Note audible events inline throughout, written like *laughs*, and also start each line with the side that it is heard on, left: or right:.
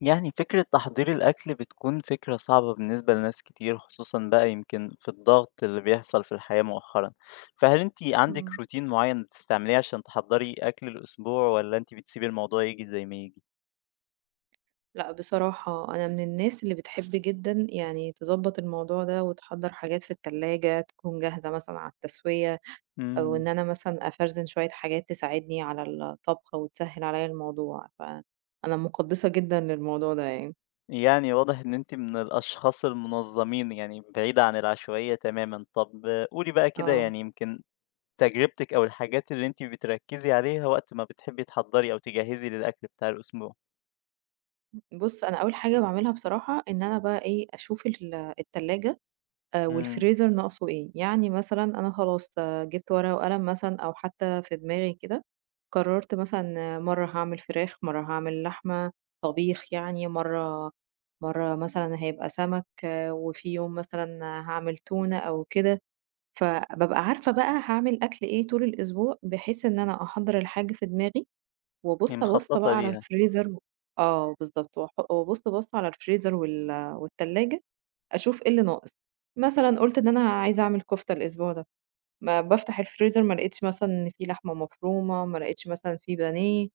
left: يعني فكرة تحضير الأكل بتكون فكرة صعبة بالنسبة لناس كتير خصوصا بقى يمكن في الضغط اللي بيحصل في الحياة مؤخرا فهل انتي عندك
right: إمم.
left: روتين معين بتستعمليه عشان تحضري أكل الأسبوع ولا انتي بتسيبي الموضوع يجي زي ما يجي؟
right: لأ بصراحة أنا من الناس اللي بتحب جدًا يعني تضبّط الموضوع ده وتحضّر حاجات في التلاجة تكون جاهزة مثلًا على التسوية، أو
left: مم.
right: إن أنا مثلًا أفرزن شوية حاجات تساعدني على الطبخ وتسهّل عليَّ الموضوع، فأنا مُقدّسة جدًا للموضوع ده يعني.
left: يعني واضح ان انتي من الأشخاص المنظمين يعني بعيدة عن العشوائية تماما طب آه، قولي بقى كده
right: آه.
left: يعني يمكن تجربتك أو الحاجات اللي انتي بتركزي عليها وقت ما بتحبي تحضري أو تجهزي للأكل بتاع الأسبوع.
right: بُص أنا أول حاجة باعملها بصراحة إن أنا بقى إيه، أشوف التلاجة
left: مم.
right: والفريزر ناقصه إيه، يعني مثلًا أنا خلاص آه، جبت ورقة وقلم مثلًا أو حتى في دماغي كده، قررت مثلًا آه، مرّة هاعمل فراخ، مرّة هاعمل لحمة، طبيخ يعني، مرّة مثلًا هيبقى سمك، آه، وفي يوم مثلًا هاعمل تونة أو كده، فبابقى عارفة بقى هاعمل أكل إيه طول الأسبوع، بحيث إن أنا أحضّر الحاجة في دماغي
left: هي
right: وأبُص بَصّة
left: مخططة
right: بقى على
left: ليها.
right: الفريزر. آه بالضبط، وأبُص بَصّة على الفريزر والتلاجة أشوف إيه اللي ناقص، مثلًا قُلت إن أنا عايزة أعمل كفتة الأسبوع ده، ما بافتح الفريزر ما لقيتش مثلًا إن في لحمة مفرومة، ما لقيتش مثلًا في بانيه،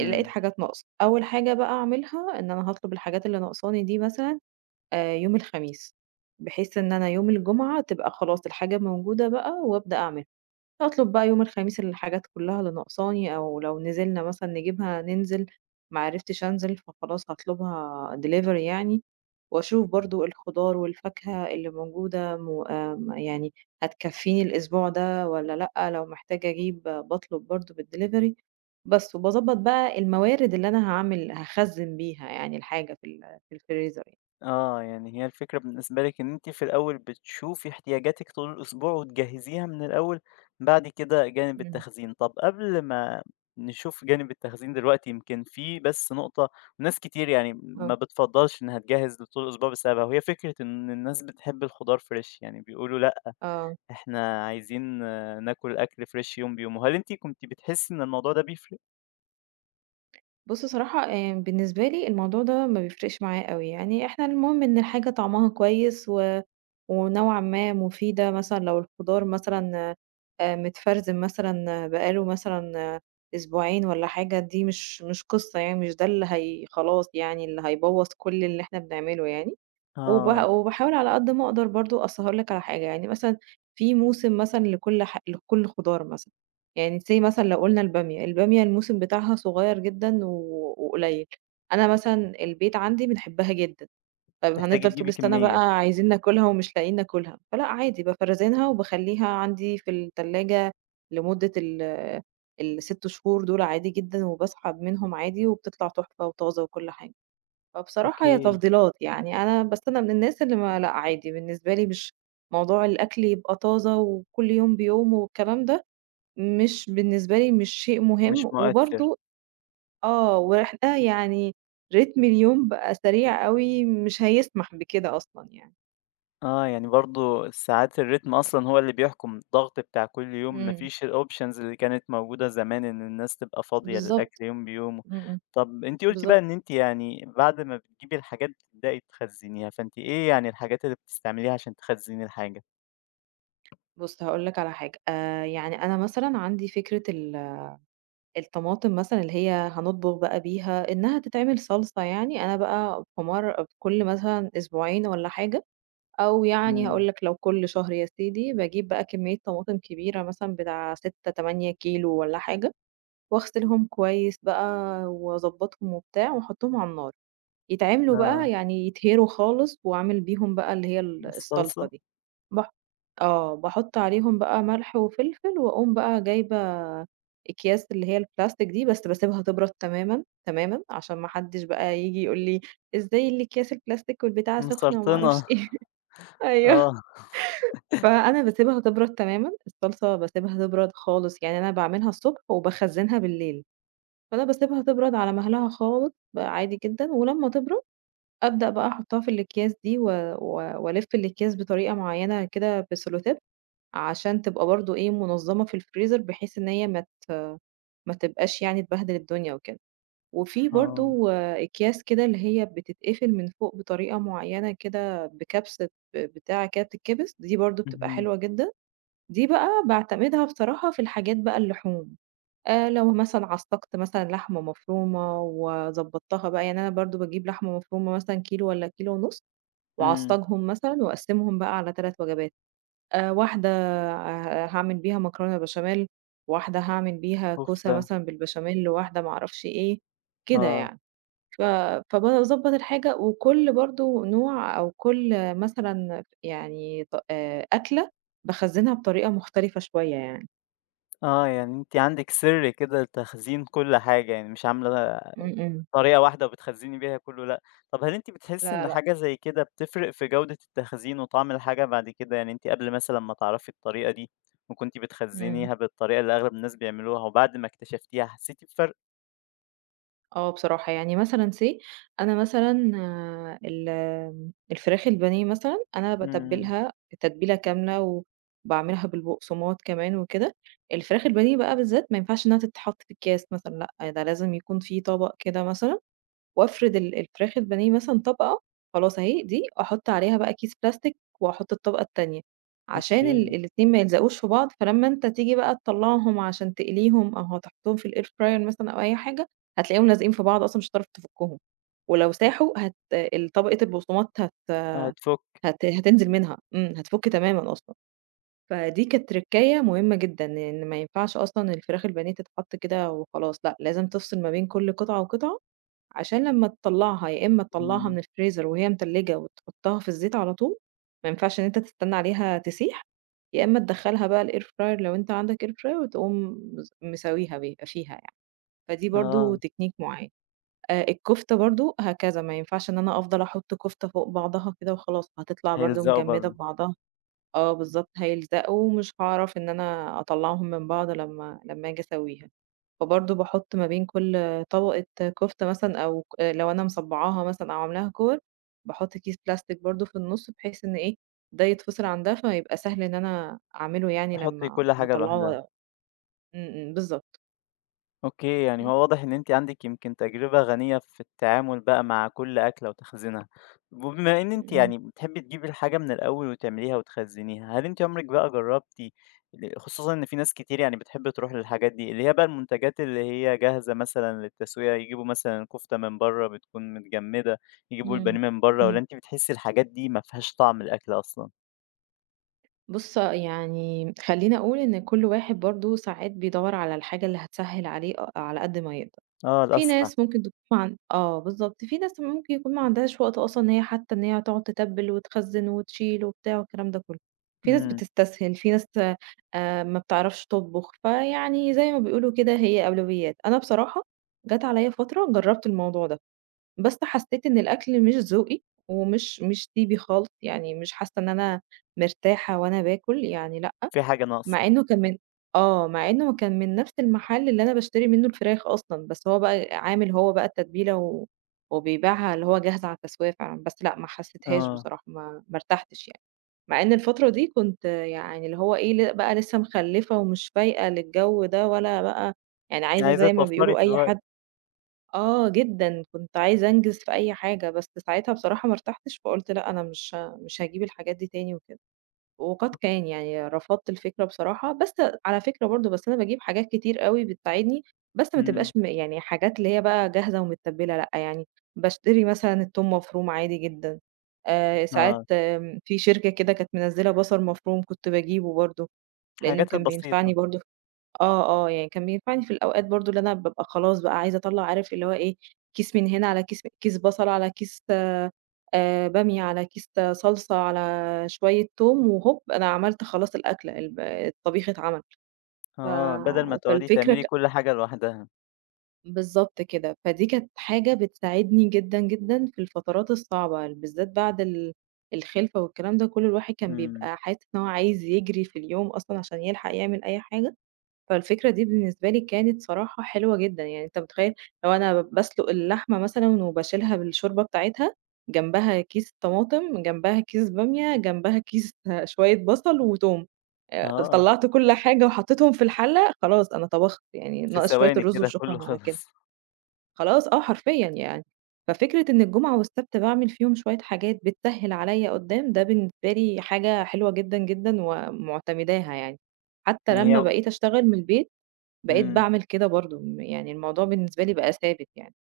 right: لقيت حاجات ناقصة، أول حاجة بقى أعملها إن أنا هاطلب الحاجات اللي ناقصاني دي مثلًا يوم الخميس، بحيث إن أنا يوم الجمعة تبقى خلاص الحاجة موجودة بقى وأبدأ أعملها. أطلب بقى يوم الخميس الحاجات كلها اللي ناقصاني أو لو نزلنا مثلًا نجيبها ننزل، ما عرفتش أنزل فخلاص هاطلبها delivery يعني، وأشوف برضه الخضار والفاكهة اللي موجودة م آمم، يعني هتكفيني الأسبوع ده والّا لأ، لو محتاجة أجيب باطلب برضه بالdelivery بس، وباضبط بقى الموارد اللي أنا هاعمل هاخزّن بيها يعني الحاجة في في الفريزر يعني.
left: آه، يعني هي الفكرة بالنسبة لِك إن أنتِ في الأول بتشوفي احتياجاتِك طول الأسبوع وتجهّزيها من الأول، بعد كده جانب
right: إمم.
left: التخزين. طَب قبل ما نشوف جانب التخزين دلوقتي، يمكن في بس نقطة ناس كتير يعني
right: آه.
left: ما بتفضّلش إنها تجهّز لطول الأسبوع بسببها، وهي فكرة إن الناس بتحب الخضار فريش، يعني بيقولوا لأ،
right: آه. آه.
left: إحنا عايزين آه، ناكل أكل فريش يوم بيومه. هل أنتِ كنتِ بتحسّي إن الموضوع ده بيفرق؟
right: بُص صراحة بالنسبة لي الموضوع ده ما بيفرقش معايا أوي، يعني إحنا المهم إن الحاجة طعمها كويس ونوعًا ما مفيدة، مثلًا لو الخضار مثلًا متفرزن مثلًا بقى له مثلًا آه، أسبوعين والّا حاجة، دي مش قصة يعني، مش ده اللي هي خلاص يعني اللي هيبوظ كل اللي إحنا بنعمله يعني،
left: آه،
right: وباحاول على قد ما أقدر برضه أصل هاقول لك على حاجة، يعني مثلًا في موسم مثلًا لكل خضار مثلًا. يعني say مثلًا لو قُلنا البامية، البامية الموسم بتاعها صغيّر جدًا وقليّل، أنا مثلًا البيت عندي بنحبها جدًا، طيب
left: بتحتاجي
right: هنفضل طول
left: تجيبي
right: السَنة بقى
left: كمية،
right: عايزين ناكلها ومش لاقيين ناكلها، فلأ عادي بافرّزنها وباخلّيها عندي في التلاجة لمدة ال6 شهور دول عادي جدًا، وباسحب منهم عادي وبتطلع تحفة وطازة وكل حاجة، فبصراحة هي
left: أوكي،
right: تفضيلات، يعني أنا بس أنا من الناس اللي ما لأ عادي بالنسبة لي مش موضوع الأكل يبقى طازة وكل يوم بيوم والكلام ده، مش بالنسبة لي مش شيء
left: مش
right: مهم،
left: مؤثر.
right: وبرضه آه، وإحنا يعني رتم اليوم بقى سريع أوي مش هيسمح بكده أصلًا يعني.
left: آه، يعني برضه ساعات الريتم أصلًا هو اللي بيحكم، الضغط بتاع كل يوم، ما
right: إمم،
left: فيش الoptions اللي كانت موجودة زمان إن الناس تبقى فاضية
right: بالضبط،
left: للأكل يوم بيومه.
right: إمم، إمم،
left: طب أنتِ قُلتِ بقى
right: بالضبط.
left: إن أنتِ يعني بعد ما بتجيبي الحاجات بتبدئي تخزّنيها، فأنتِ إيه يعني الحاجات اللي بتستعمليها عشان تخزّني الحاجة؟
right: بُص هاقول لك على حاجة، يعني أنا مثلًا عندي فكرة الطماطم مثلًا اللي هي هنطبخ بقى بيها إنها تتعمل صلصة يعني، أنا بقى في كل مثلًا أسبوعين والّا حاجة، أو يعني
left: إمم،
right: هاقول لك لو كل شهر يا سيدي، باجيب بقى كمية طماطم كبيرة مثلًا بتاع 6، 8 كيلو والّا حاجة، واغسلهم كويس بقى واضبّطهم وبتاع واحطّهم على النار، يتعملوا بقى
left: آه.
right: يعني يتهروا خالص واعمل بيهم بقى اللي هي الصلصة
left: الصلصة؟
right: دي، باح آه، باحُط عليهم بقى ملح وفلفل وأقوم بقى جايبة أكياس اللي هي البلاستيك دي بس باسيبها تبرد تمامًا، تمامًا، عشان ما حدّش بقى ييجي يقول لي: "إزاي الأكياس البلاستيك والبتاعة سخنة وما
left: مسرطنة،
right: أعرفش إيه." *laughs* أيوه،
left: آه،
right: فأنا باسيبها تبرد تمامًا، الصلصة باسيبها تبرد خالص، يعني أنا باعملها الصبح وباخزّنها بالليل. فأنا باسيبها تبرد على مهلها خالص بقى عادي جدًا، ولمّا تبرد أبدأ بقى أحطها في الأكياس دي و وألِف الأكياس بطريقة معيّنة كده بسلوتيب، عشان تبقى برضه إيه منظمة في الفريزر بحيث إن هي ما تبقاش يعني تبهدل الدنيا وكده. وفي
left: آه،
right: برضه أكياس كده اللي هي بتتقفل من فوق بطريقة معيّنة كده بكبسة بتاع كده بتتكبس، دي برضه بتبقى
left: اهم،
right: حلوة جدًا. دي بقى باعتمدها بصراحة في الحاجات بقى اللحوم. لو مثلًا عصّقت مثلًا لحمة مفرومة وضبّطتها بقى، يعني أنا برضه باجيب لحمة مفرومة مثلًا كيلو والّا كيلو ونُص
left: إمم،
right: وأعصّجهم مثلًا وأقسّمهم بقى على 3 وجبات، واحدة هاعمل بيها مكرونة بشاميل، واحدة هاعمل بيها كوسة
left: كفتة،
right: مثلًا بالبشاميل، واحدة ما أعرفش إيه، كده
left: آه،
right: يعني. ف فباضبّط الحاجة وكل برضه نوع أو كل مثلًا يعني ط أكلة باخزّنها بطريقة مختلفة شوية يعني.
left: آه، يعني أنتِ عندِك سر كده لتخزين كل حاجة، يعني مش عاملة
right: إمم، إمم.
left: طريقة واحدة وبتخزّني بيها كلّه لأ، طَب هل أنتِ بتحسّي إن
right: لا، لأ.
left: حاجة زي كده بتفرق في جودة التخزين وطعم الحاجة بعد كده؟ يعني أنتِ قبل مثلًا ما تعرفي الطريقة دي وكنتِ
right: إمم.
left: بتخزّنيها بالطريقة اللي أغلب الناس بيعملوها وبعد ما اكتشفتيها حسّيتِ بفرق؟
right: آه بصراحة، يعني مثلًا say أنا مثلًا آه، الفراخ البانيه مثلًا، أنا
left: إمم،
right: باتبّلها تتبيلة كاملة وباعملها بالبقسماط كمان وكده، الفراخ البانيه بقى بالذات ما ينفعش إنها تتحط في أكياس مثلًا لأ، ده لازم يكون في طبق كده مثلًا وأفرد الفراخ البانيه مثلًا طبقة، خلاص أهي دي، أحُط عليها بقى كيس بلاستيك وأحُط الطبقة التانية، عشان
left: أوكي،
right: الاتنين ما يلزقوش في بعض، فلمّا أنت تيجي بقى تطلّعهم عشان تقليهم أو هتحطّهم في الair fryer مثلًا أو أي حاجة، هتلاقيهم لازقين في بعض أصلًا مش هتعرف تفُكّهم، ولو ساحوا هت ال طبقة البقسماط هت
left: هتفُك
right: هت هتنزل منها، إمم، هتفُك تمامًا أصلًا. فدي كانت تركاية مهمة جدًا، إن ما ينفعش أصلًا الفراخ البانيه تتحط كده وخلاص، لأ، لازم تفصل ما بين كل قطعة وقطعة عشان لمّا تطلّعها يا إمّا تطلّعها من
left: إمم،
right: الفريزر وهي متلّجة وتحطها في الزيت على طول، ما ينفعش إن أنت تستنى عليها تسيح، يا إمّا تدخّلها بقى الair fryer لو أنت عندك air fryer وتقوم مساويها بيها فيها يعني، فدي برضه
left: آه،
right: تكنيك معيّن. الكفتة برضه هكذا، ما ينفعش إن أنا أفضل أحُط كفتة فوق بعضها كده وخلاص، هتطلع برضه
left: هيلزقوا
right: مجمّدة
left: برضه،
right: في بعضها. آه بالضبط، هيلزقوا ومش هاعرف إن أنا أطلّعهم من بعض لمّا آجي أسويها. فبرضه باحُط ما بين كل طبقة كفتة مثلًا أو ك آه، لو أنا مصبّعاها مثلًا أو عاملاها كور، باحُط كيس بلاستيك برضه في النُص بحيث إن إيه، ده يتفصل عن ده فيبقى سهل إن أنا أعمله يعني
left: تحُطّي
right: لمّا
left: كل
right: لمّا
left: حاجة
right: أطلّعه.
left: لوحدها.
right: إمم، إمم، بالضبط.
left: أوكي، يعني
right: بس،
left: هو واضح إن أنتِ عندِك يمكن تجربة غنية في التعامل بقى مع كل أكلة وتخزينها. وبما إن أنتِ
right: إمم،
left: يعني بتحبي تجيبي الحاجة من الأول وتعمليها وتخزنيها، هل أنتِ عمرِك بقى جربتِ خصوصًا إن في ناس كتير يعني بتحب تروح للحاجات دي، اللي هي بقى المنتجات اللي هي جاهزة مثلًا للتسوية، يجيبوا مثلًا كفتة من برّه بتكون متجمدة، يجيبوا البانيه
right: إمم،
left: من برّه، والّا
right: إمم.
left: أنتِ بتحسي الحاجات دي ما فيهاش طعم الأكل أصلًا؟
right: بُص يعني خلّيني أقول إن كل واحد برضه ساعات بيدوّر على الحاجة اللي هتسهّل عليه على قد ما يقدر.
left: آه،
right: في
left: الأسرع،
right: ناس ممكن تكون مع آه بالضبط، في ناس ممكن يكون ما عندهاش وقت أصلًا إن هي حتى إن هي تقعد تتبّل وتخزّن وتشيل وبتاع والكلام ده كلّه، في ناس
left: إمم،
right: بتستسهل، في ناس ما بتعرفش تطبخ، فيعني زي ما بيقولوا كده هي أولويات. أنا بصراحة جات عليَّ فترة جرّبت الموضوع ده، بس حسّيت إن الأكل مش ذوقي ومش مش طيبي خالص، يعني مش حاسة إن أنا مرتاحة وأنا باكل، يعني لأ
left: في حاجة ناقصة،
right: مع إنه كان من مع إنه كان من نفس المحل اللي أنا باشتري منه الفراخ أصلًا، بس هو بقى عامل هو بقى التتبيلة وبيبيعها اللي هو جاهزة على التسوية فعلًا، بس لأ ما حسيتهاش
left: آه،
right: بصراحة، ما ارتحتش يعني، مع إن الفترة دي كنت يعني اللي هو إيه، بقى لسه مخلّفة ومش فايقة للجو ده ولا بقى يعني عايزة
left: عايزة
right: زي ما
left: توفّري
right: بيقولوا
left: في
right: أي
left: الوقت،
right: حد آه جدًا، كنت عايزة أنجز في أي حاجة، بس ساعتها بصراحة ما ارتحتش، فقُلت لأ أنا مش هاجيب الحاجات دي تاني وكده. وقد كان، يعني رفضت الفكرة بصراحة، بس على فكرة برضه بس أنا باجيب حاجات كتير أوي بتساعدني، بس ما
left: إمم،
right: تبقاش يعني حاجات اللي هي بقى جاهزة ومتبّلة لأ، يعني باشتري مثلًا التوم مفروم عادي جدًا، ساعات
left: آه.
right: في شركة كده كانت منزّلة بصل مفروم كنت باجيبه برضه، لإنه
left: الحاجات
right: كان بينفعني
left: البسيطة،
right: برضه آه، آه، يعني كان بينفعني في الأوقات برضه اللي أنا بابقى خلاص بقى عايزة أطلّع عارف اللي هو إيه، كيس من هنا على كيس بصل على كيس بامية، على كيس صلصة، على شوية توم، وهوب أنا عملت خلاص الأكلة الطبيخ اتعمل. ف
left: آه، بدل ما تقعدي
right: فالفكرة
left: تعملي
right: ك
left: كل حاجة لوحدها،
right: بالضبط كده. فدي كانت حاجة بتساعدني جدًا، جدًا في الفترات الصعبة، بالذات بعد الخلفة والكلام ده، كل الواحد كان
left: إمم،
right: بيبقى حاسس إن هو عايز يجري في اليوم أصلًا عشان يلحق يعمل أي حاجة. فالفكرة دي بالنسبة لي كانت صراحة حلوة جدًا، يعني أنت متخيّل لو أنا باسلُق اللحمة مثلًا وباشيلها بالشوربة بتاعتها، جنبها كيس طماطم، جنبها كيس بامية، جنبها كيس *laughs* شوية بصل وتوم،
left: آه،
right: طلّعت كل حاجة وحطيتهم في الحلة، خلاص أنا طبخت، يعني
left: في
right: ناقص شوية
left: ثواني
right: الرز
left: كده
right: وشكرًا
left: كله
right: على كده،
left: خلص، *laughs*
right: خلاص آه حرفيًا يعني. ففكرة إن الجمعة والسبت باعمل فيهم شوية حاجات بتسهِّل عليّا قُدّام، ده بالنسبة لي حاجة حلوة جدًا، جدًا ومعتمداها يعني. حتى
left: إن
right: لمّا
left: هي
right: بقيت أشتغل من البيت بقيت
left: إمم،
right: باعمل كده برضه، يعني الموضوع بالنسبة لي بقى ثابت يعني.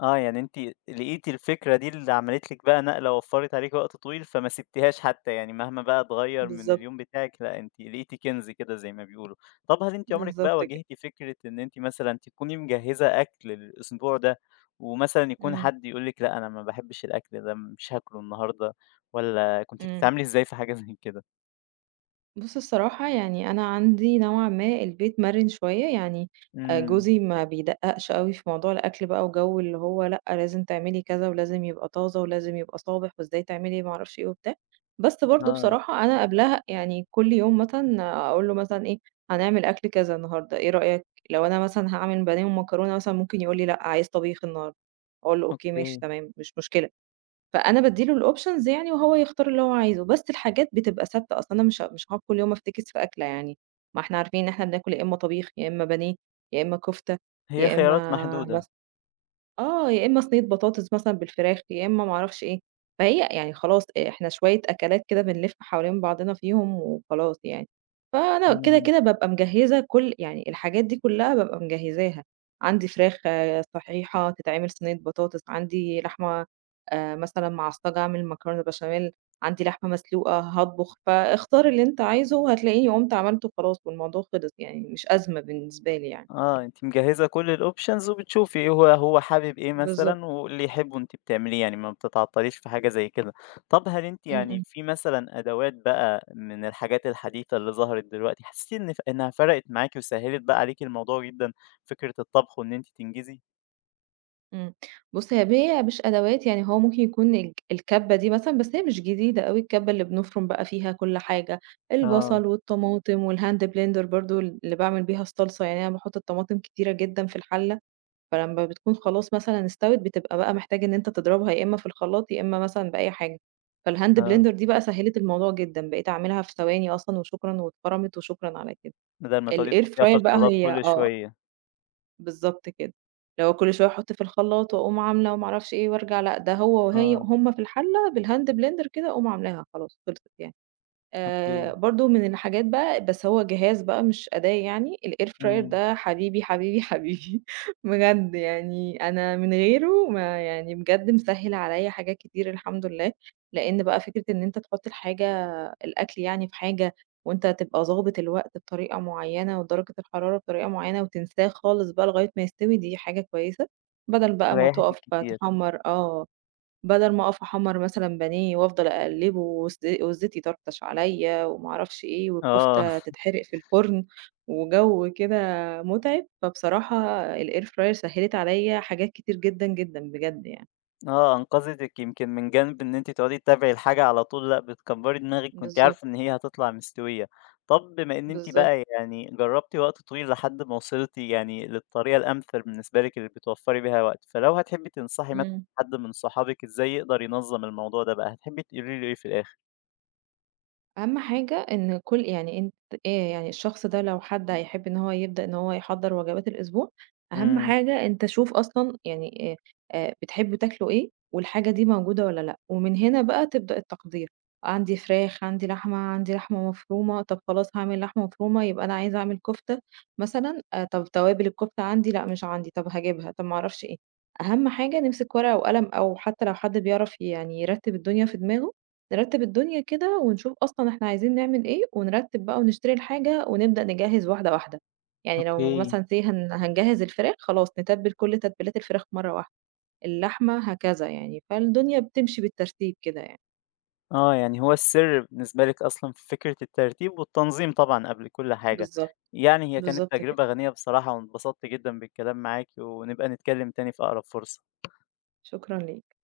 left: آه، يعني أنتِ لقيتِ الفكرة دي اللي عملت لِك بقى نقلة، وفّرت عليكِ وقت طويل، فما سبتيهاش حتى، يعني مهما بقى اتغيّر من
right: بالضبط،
left: اليوم بتاعِك، لأ، أنتِ لقيتِ كنز كده زي ما بيقولوا. طَب هل أنتِ عمرِك بقى
right: بالضبط
left: واجهتِ
right: كده.
left: فكرة إن أنتِ مثلًا تكوني مجهّزة أكل للأسبوع ده، ومثلًا يكون
right: إمم،
left: حد يقول لِك لأ، أنا ما باحبش الأكل ده، مش هاكله النهارده، والّا كنتِ
right: إمم.
left: بتتعاملي إزاي في حاجة *laughs* زي كده؟
right: بُص الصراحة يعني أنا عندي نوعًا ما البيت مَرِن شوية، يعني
left: إمم،
right: جوزي ما بيدقّقش أوي في موضوع الأكل بقى وجَو اللي هو لأ لازم تعملي كذا ولازم يبقى طازة ولازم يبقى صابح وإزاي تعملي ما اعرفش إيه وبتاع، بس برضه
left: آه،
right: بصراحة أنا قبلها يعني كل يوم مثلًا أقول له مثلًا إيه، هنعمل أكل كذا النهارده إيه رأيك؟ لو أنا مثلًا هاعمل بانيه ومكرونة مثلًا ممكن يقول لي لأ عايز طبيخ النهارده، أقول له أوكي ماشي
left: أوكي،
right: تمام مش مشكلة. فأنا بادّي له الoptions يعني وهو يختار اللي هو عايزه، بس الحاجات بتبقى ثابتة، أصل أنا مش هاقعد كل يوم أفتكس في أكلة يعني، ما إحنا عارفين إن إحنا بناكل يا إمّا طبيخ، يا إمّا بانيه، يا إمّا كفتة،
left: هي
right: يا
left: خيارات
right: إمّا إمم.
left: محدودة،
right: آه، يا إمّا صينية بطاطس مثلًا بالفراخ، يا إمّا ما أعرفش إيه، فهي يعني خلاص إحنا شوية أكلات كده بنلِف حوالين بعضنا فيهم وخلاص يعني، فأنا كده،
left: إمم،
right: كده بابقى مجهّزة كل يعني الحاجات دي كلّها بابقى مجهّزاها، عندي فراخ آه، صحيحة تتعمل صينية بطاطس، عندي لحمة مثلًا معصّجة أعمل مكرونة بشاميل، عندي لحمة مسلوقة هاطبخ، فاختار اللي أنت عايزه وهتلاقيني قُمت عملته وخلاص والموضوع خلص يعني، مش أزمة بالنسبة لي يعني.
left: آه، أنتِ مجهزة كل الoptions وبتشوفي إيه هو حابب إيه
right: بالضبط.
left: مثلًا، واللي يحبه أنتِ بتعمليه، يعني ما بتتعطليش في حاجة زي كده. طب هل أنتِ
right: إمم،
left: يعني
right: إمم.
left: في مثلًا أدوات بقى من الحاجات الحديثة اللي ظهرت دلوقتي، حسيتِ إن ف إنها فرقت معاكِ وسهّلت بقى عليكِ الموضوع جدًا، فكرة الطبخ وإن أنتِ تنجزي؟
right: إمم. بُص هي مش أدوات، يعني هو ممكن يكون الكَبّة دي مثلًا، بس هي مش جديدة أوي الكَبّة اللي بنفرُم بقى فيها كل حاجة،
left: آه،
right: البصل والطماطم والhand blender برضه اللي باعمل بيها الصلصة، يعني أنا باحُط الطماطم كتيرة جدًا في الحلّة، فلمّا بتكون خلاص مثلًا استوت، بتبقى بقى محتاج إن أنت تضربها يا إمّا في الخلاط، يا إمّا مثلًا بأي حاجة. فالhand
left: آه،
right: blender دي بقى سهِّلت الموضوع جدًا، بقيت أعملها في ثواني أصلًا وشكرًا واتفرَمِت وشكرًا على كده.
left: بدل ما تقعدي
right: الair
left: تحطيها في
right: fryer بقى
left: الخلاط
right: هي
left: كل
right: آه،
left: شوية،
right: بالضبط كده. اللي هو كل شوية أحُط في الخلاط وأقوم عاملة وما أعرفش إيه وأرجع لأ، ده هو
left: آه،
right: هُم في الحلة بالهاند blender كده أقوم عاملاها خلاص خلصت يعني.
left: أوكي،
right: برضه من الحاجات بقى بس هو جهاز بقى مش أداة يعني الair fryer
left: إمم،
right: ده حبيبي، حبيبي، حبيبي *laughs* بجد يعني أنا من غيره ما يعني بجد مسهّل عليّا حاجات كتير الحمد لله، لإن بقى فكرة إن أنت تحُط الأكل يعني في حاجة وأنت تبقى ضابط الوقت بطريقة معيّنة ودرجة الحرارة بطريقة معيّنة وتنساه خالص بقى لغاية ما يستوي دي حاجة كويسة، بدل بقى ما
left: ريّحتِك
right: تُقف
left: كتير،
right: تحمّر آه. بدل ما أقف أحمّر مثلًا بانيه وأفضل أقلّبه والزيت يطرطش عليّا وما أعرفش إيه،
left: آه.
right: والكفتة تتحرق في الفرن، وجو كده مُتعب، فبصراحة الair fryer سهّلِت عليّا حاجات كتير جدًا، جدًا بجد يعني.
left: آه، أنقذتِك يمكن من جانب إن أنتِ تقعدي تتابعي الحاجة على طول لأ، بتكبّري دماغِك وأنتِ
right: بالضبط،
left: عارفة إن هي هتطلع مستوية. طب بما إن أنتِ
right: بالضبط.
left: بقى يعني جرّبتِ وقت طويل لحد ما وصلتِ يعني للطريقة الأمثل بالنسبة لِك اللي بتوفّري بيها وقت، فلو هتحبي تنصحي مثلًا
right: إمم.
left: حد من صحابِك إزاي يقدر ينظّم الموضوع ده بقى، هتحبي تقولي له إيه في الآخر؟
right: أهم حاجة إن كل يعني أنت إيه يعني الشخص ده لو حد هيحب إن هو يبدأ إن هو يحضّر وجبات الأسبوع، أهم
left: إمم،
right: حاجة أنت شوف أصلًا يعني بتحبوا تاكلوا إيه والحاجة دي موجودة والّا لأ، ومن هنا بقى تبدأ التقدير، عندي فراخ، عندي لحمة، عندي لحمة مفرومة، طب خلاص هاعمل لحمة مفرومة يبقى أنا عايزة أعمل كفتة مثلًا، طب توابل الكفتة عندي، لأ مش عندي، طب هاجيبها، طب ما أعرفش إيه، أهم حاجة نمسك ورقة وقلم أو حتى لو حد بيعرف يعني يرتّب الدنيا في دماغه نرتّب الدنيا كده ونشوف أصلًا إحنا عايزين نعمل إيه، ونرتّب بقى ونشتري الحاجة ونبدأ نجهّز واحدة واحدة. يعني لو
left: أوكي.
right: مثلًا say هنجهّز الفراخ خلاص نتبِّل كل تتبيلات الفراخ مرّة واحدة، اللحمة هكذا يعني، فالدنيا بتمشي بالترتيب كده يعني.
left: آه، يعني هو السر بالنسبة لِك أصلًا في فكرة الترتيب والتنظيم طبعًا قبل كل حاجة،
right: بالضبط،
left: يعني هي كانت
right: بالضبط كده.
left: تجربة غنية بصراحة وانبسطت جدًا بالكلام معاكِ، ونبقى نتكلم تاني في أقرب فرصة.
right: شكرًا ليك.